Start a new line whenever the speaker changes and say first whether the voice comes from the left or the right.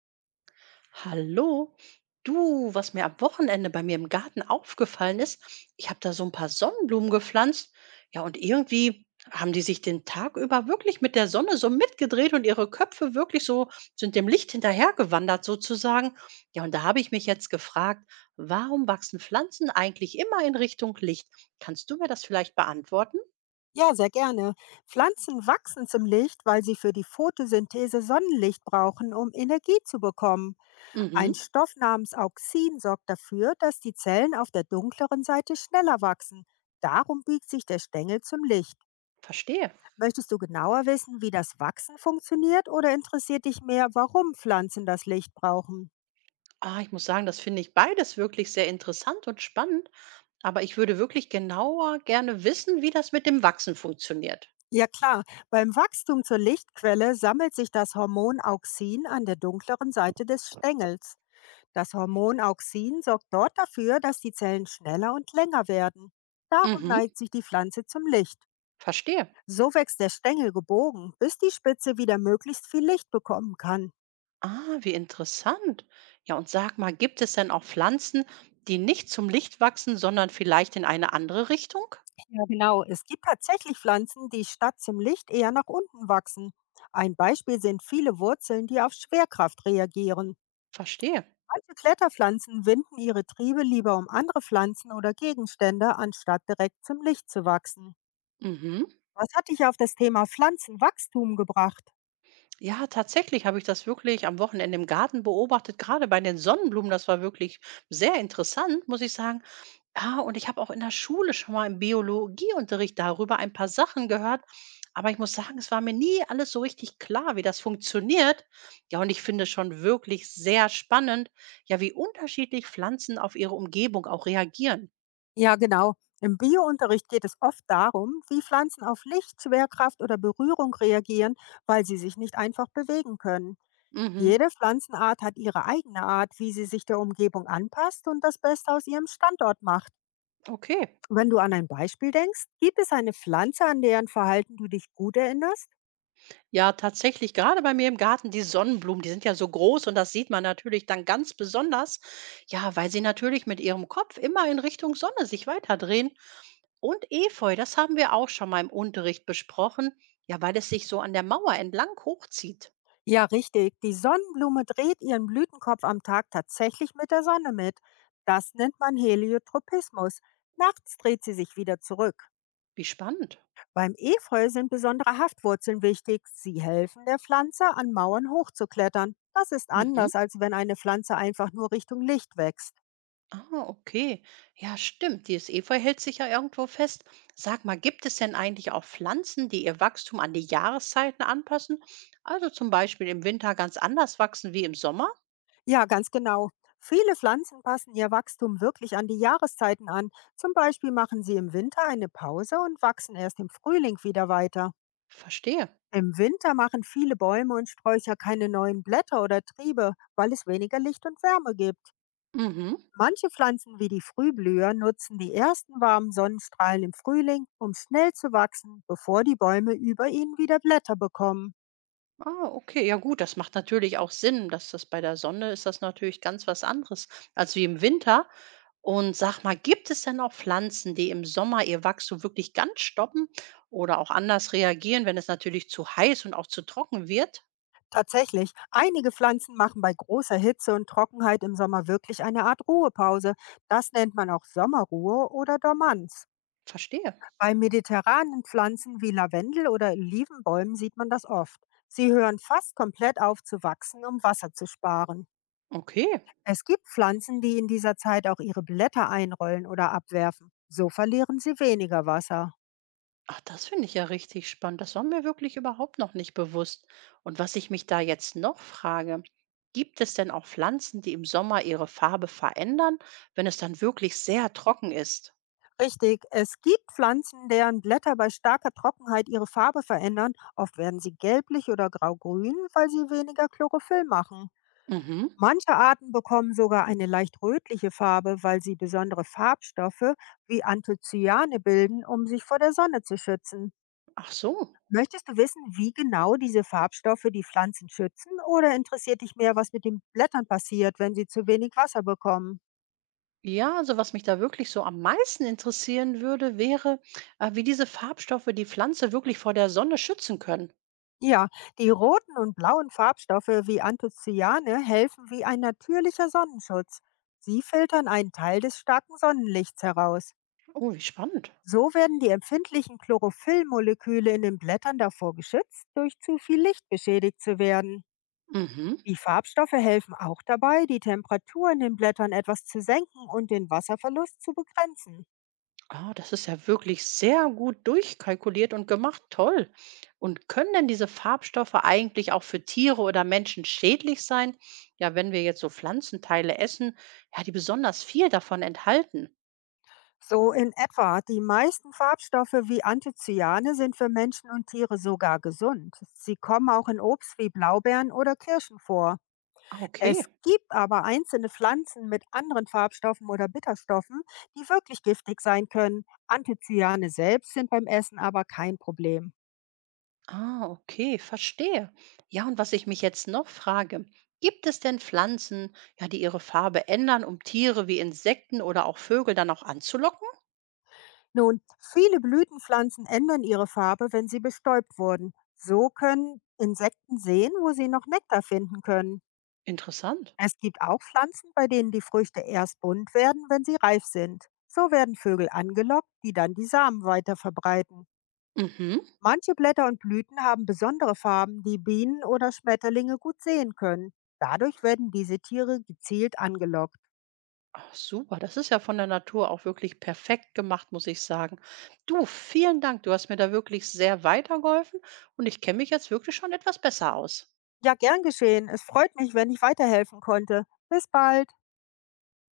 right: Hallo, du, was mir am Wochenende bei mir im Garten aufgefallen ist, ich habe da so ein paar Sonnenblumen gepflanzt. Ja, und irgendwie haben die sich den Tag über wirklich mit der Sonne so mitgedreht und ihre Köpfe wirklich so sind dem Licht hinterhergewandert sozusagen. Ja, und da habe ich mich jetzt gefragt, warum wachsen Pflanzen eigentlich immer in Richtung Licht? Kannst du mir das vielleicht beantworten?
left: Ja, sehr gerne. Pflanzen wachsen zum Licht, weil sie für die Photosynthese Sonnenlicht brauchen, um Energie zu bekommen.
right: Mhm,
left: Ein Stoff namens Auxin sorgt dafür, dass die Zellen auf der dunkleren Seite schneller wachsen. Darum biegt sich der Stängel zum Licht.
right: verstehe.
left: Möchtest du genauer wissen, wie das Wachsen funktioniert, oder interessiert dich mehr, warum Pflanzen das Licht brauchen?
right: Ah, ich muss sagen, das finde ich beides wirklich sehr interessant und spannend. Aber ich würde wirklich genauer gerne wissen, wie das mit dem Wachsen funktioniert.
left: Ja klar, beim Wachstum zur Lichtquelle sammelt sich das Hormon Auxin an der dunkleren Seite des Stängels. Das Hormon Auxin sorgt dort dafür, dass die Zellen schneller und länger werden. Darum
right: Mhm.
left: neigt sich die Pflanze zum Licht.
right: Verstehe.
left: So wächst der Stängel gebogen, bis die Spitze wieder möglichst viel Licht bekommen kann.
right: Ah, wie interessant. Ja, und sag mal, gibt es denn auch Pflanzen, die nicht zum Licht wachsen, sondern vielleicht in eine andere Richtung?
left: Ja, genau, es gibt tatsächlich Pflanzen, die statt zum Licht eher nach unten wachsen. Ein Beispiel sind viele Wurzeln, die auf Schwerkraft reagieren.
right: Verstehe.
left: Manche Kletterpflanzen winden ihre Triebe lieber um andere Pflanzen oder Gegenstände, anstatt direkt zum Licht zu wachsen.
right: Mhm.
left: Was hat dich auf das Thema Pflanzenwachstum gebracht?
right: Ja, tatsächlich habe ich das wirklich am Wochenende im Garten beobachtet, gerade bei den Sonnenblumen. Das war wirklich sehr interessant, muss ich sagen. Ja, und ich habe auch in der Schule schon mal im Biologieunterricht darüber ein paar Sachen gehört. Aber ich muss sagen, es war mir nie alles so richtig klar, wie das funktioniert. Ja, und ich finde es schon wirklich sehr spannend, ja, wie unterschiedlich Pflanzen auf ihre Umgebung auch reagieren.
left: Ja, genau. Im Biounterricht geht es oft darum, wie Pflanzen auf Licht, Schwerkraft oder Berührung reagieren, weil sie sich nicht einfach bewegen können.
right: Mhm.
left: Jede Pflanzenart hat ihre eigene Art, wie sie sich der Umgebung anpasst und das Beste aus ihrem Standort macht.
right: Okay.
left: Wenn du an ein Beispiel denkst, gibt es eine Pflanze, an deren Verhalten du dich gut erinnerst?
right: Ja, tatsächlich, gerade bei mir im Garten, die Sonnenblumen, die sind ja so groß und das sieht man natürlich dann ganz besonders. Ja, weil sie natürlich mit ihrem Kopf immer in Richtung Sonne sich weiterdrehen. Und Efeu, das haben wir auch schon mal im Unterricht besprochen, ja, weil es sich so an der Mauer entlang hochzieht.
left: Ja, richtig. Die Sonnenblume dreht ihren Blütenkopf am Tag tatsächlich mit der Sonne mit. Das nennt man Heliotropismus. Nachts dreht sie sich wieder zurück.
right: Wie spannend.
left: Beim Efeu sind besondere Haftwurzeln wichtig. Sie helfen der Pflanze, an Mauern hochzuklettern. Das ist
right: Mhm.
left: anders, als wenn eine Pflanze einfach nur Richtung Licht wächst.
right: Ah, okay. Ja, stimmt. Dieses Efeu hält sich ja irgendwo fest. Sag mal, gibt es denn eigentlich auch Pflanzen, die ihr Wachstum an die Jahreszeiten anpassen? Also zum Beispiel im Winter ganz anders wachsen wie im Sommer?
left: Ja, ganz genau. Viele Pflanzen passen ihr Wachstum wirklich an die Jahreszeiten an. Zum Beispiel machen sie im Winter eine Pause und wachsen erst im Frühling wieder weiter.
right: Verstehe.
left: Im Winter machen viele Bäume und Sträucher keine neuen Blätter oder Triebe, weil es weniger Licht und Wärme gibt.
right: Mhm.
left: Manche Pflanzen wie die Frühblüher nutzen die ersten warmen Sonnenstrahlen im Frühling, um schnell zu wachsen, bevor die Bäume über ihnen wieder Blätter bekommen.
right: Ah, okay. Ja gut, das macht natürlich auch Sinn, dass das bei der Sonne ist das natürlich ganz was anderes als wie im Winter. Und sag mal, gibt es denn auch Pflanzen, die im Sommer ihr Wachstum wirklich ganz stoppen oder auch anders reagieren, wenn es natürlich zu heiß und auch zu trocken wird?
left: Tatsächlich, einige Pflanzen machen bei großer Hitze und Trockenheit im Sommer wirklich eine Art Ruhepause. Das nennt man auch Sommerruhe oder Dormanz.
right: Verstehe.
left: Bei mediterranen Pflanzen wie Lavendel oder Olivenbäumen sieht man das oft. Sie hören fast komplett auf zu wachsen, um Wasser zu sparen.
right: Okay.
left: Es gibt Pflanzen, die in dieser Zeit auch ihre Blätter einrollen oder abwerfen. So verlieren sie weniger Wasser.
right: Ach, das finde ich ja richtig spannend. Das war mir wirklich überhaupt noch nicht bewusst. Und was ich mich da jetzt noch frage, gibt es denn auch Pflanzen, die im Sommer ihre Farbe verändern, wenn es dann wirklich sehr trocken ist?
left: Richtig, es gibt Pflanzen, deren Blätter bei starker Trockenheit ihre Farbe verändern. Oft werden sie gelblich oder graugrün, weil sie weniger Chlorophyll machen.
right: Mhm.
left: Manche Arten bekommen sogar eine leicht rötliche Farbe, weil sie besondere Farbstoffe wie Anthocyane bilden, um sich vor der Sonne zu schützen.
right: Ach so.
left: Möchtest du wissen, wie genau diese Farbstoffe die Pflanzen schützen, oder interessiert dich mehr, was mit den Blättern passiert, wenn sie zu wenig Wasser bekommen?
right: Ja, also was mich da wirklich so am meisten interessieren würde, wäre, wie diese Farbstoffe die Pflanze wirklich vor der Sonne schützen können.
left: Ja, die roten und blauen Farbstoffe wie Anthocyane helfen wie ein natürlicher Sonnenschutz. Sie filtern einen Teil des starken Sonnenlichts heraus.
right: Oh, wie spannend.
left: So werden die empfindlichen Chlorophyllmoleküle in den Blättern davor geschützt, durch zu viel Licht beschädigt zu werden.
right: Mhm.
left: Die Farbstoffe helfen auch dabei, die Temperatur in den Blättern etwas zu senken und den Wasserverlust zu begrenzen.
right: Ah, das ist ja wirklich sehr gut durchkalkuliert und gemacht. Toll. Und können denn diese Farbstoffe eigentlich auch für Tiere oder Menschen schädlich sein? Ja, wenn wir jetzt so Pflanzenteile essen, ja, die besonders viel davon enthalten.
left: So in etwa. Die meisten Farbstoffe wie Anthocyane sind für Menschen und Tiere sogar gesund. Sie kommen auch in Obst wie Blaubeeren oder Kirschen vor.
right: Ah, okay.
left: Es gibt aber einzelne Pflanzen mit anderen Farbstoffen oder Bitterstoffen, die wirklich giftig sein können. Anthocyane selbst sind beim Essen aber kein Problem.
right: Ah, okay, verstehe. Ja, und was ich mich jetzt noch frage, gibt es denn Pflanzen, ja, die ihre Farbe ändern, um Tiere wie Insekten oder auch Vögel dann auch anzulocken?
left: Nun, viele Blütenpflanzen ändern ihre Farbe, wenn sie bestäubt wurden. So können Insekten sehen, wo sie noch Nektar finden können.
right: Interessant.
left: Es gibt auch Pflanzen, bei denen die Früchte erst bunt werden, wenn sie reif sind. So werden Vögel angelockt, die dann die Samen weiter verbreiten.
right: Mhm.
left: Manche Blätter und Blüten haben besondere Farben, die Bienen oder Schmetterlinge gut sehen können. Dadurch werden diese Tiere gezielt angelockt.
right: Ach, super, das ist ja von der Natur auch wirklich perfekt gemacht, muss ich sagen. Du, vielen Dank, du hast mir da wirklich sehr weitergeholfen und ich kenne mich jetzt wirklich schon etwas besser aus.
left: Ja, gern geschehen. Es freut mich, wenn ich weiterhelfen konnte. Bis bald.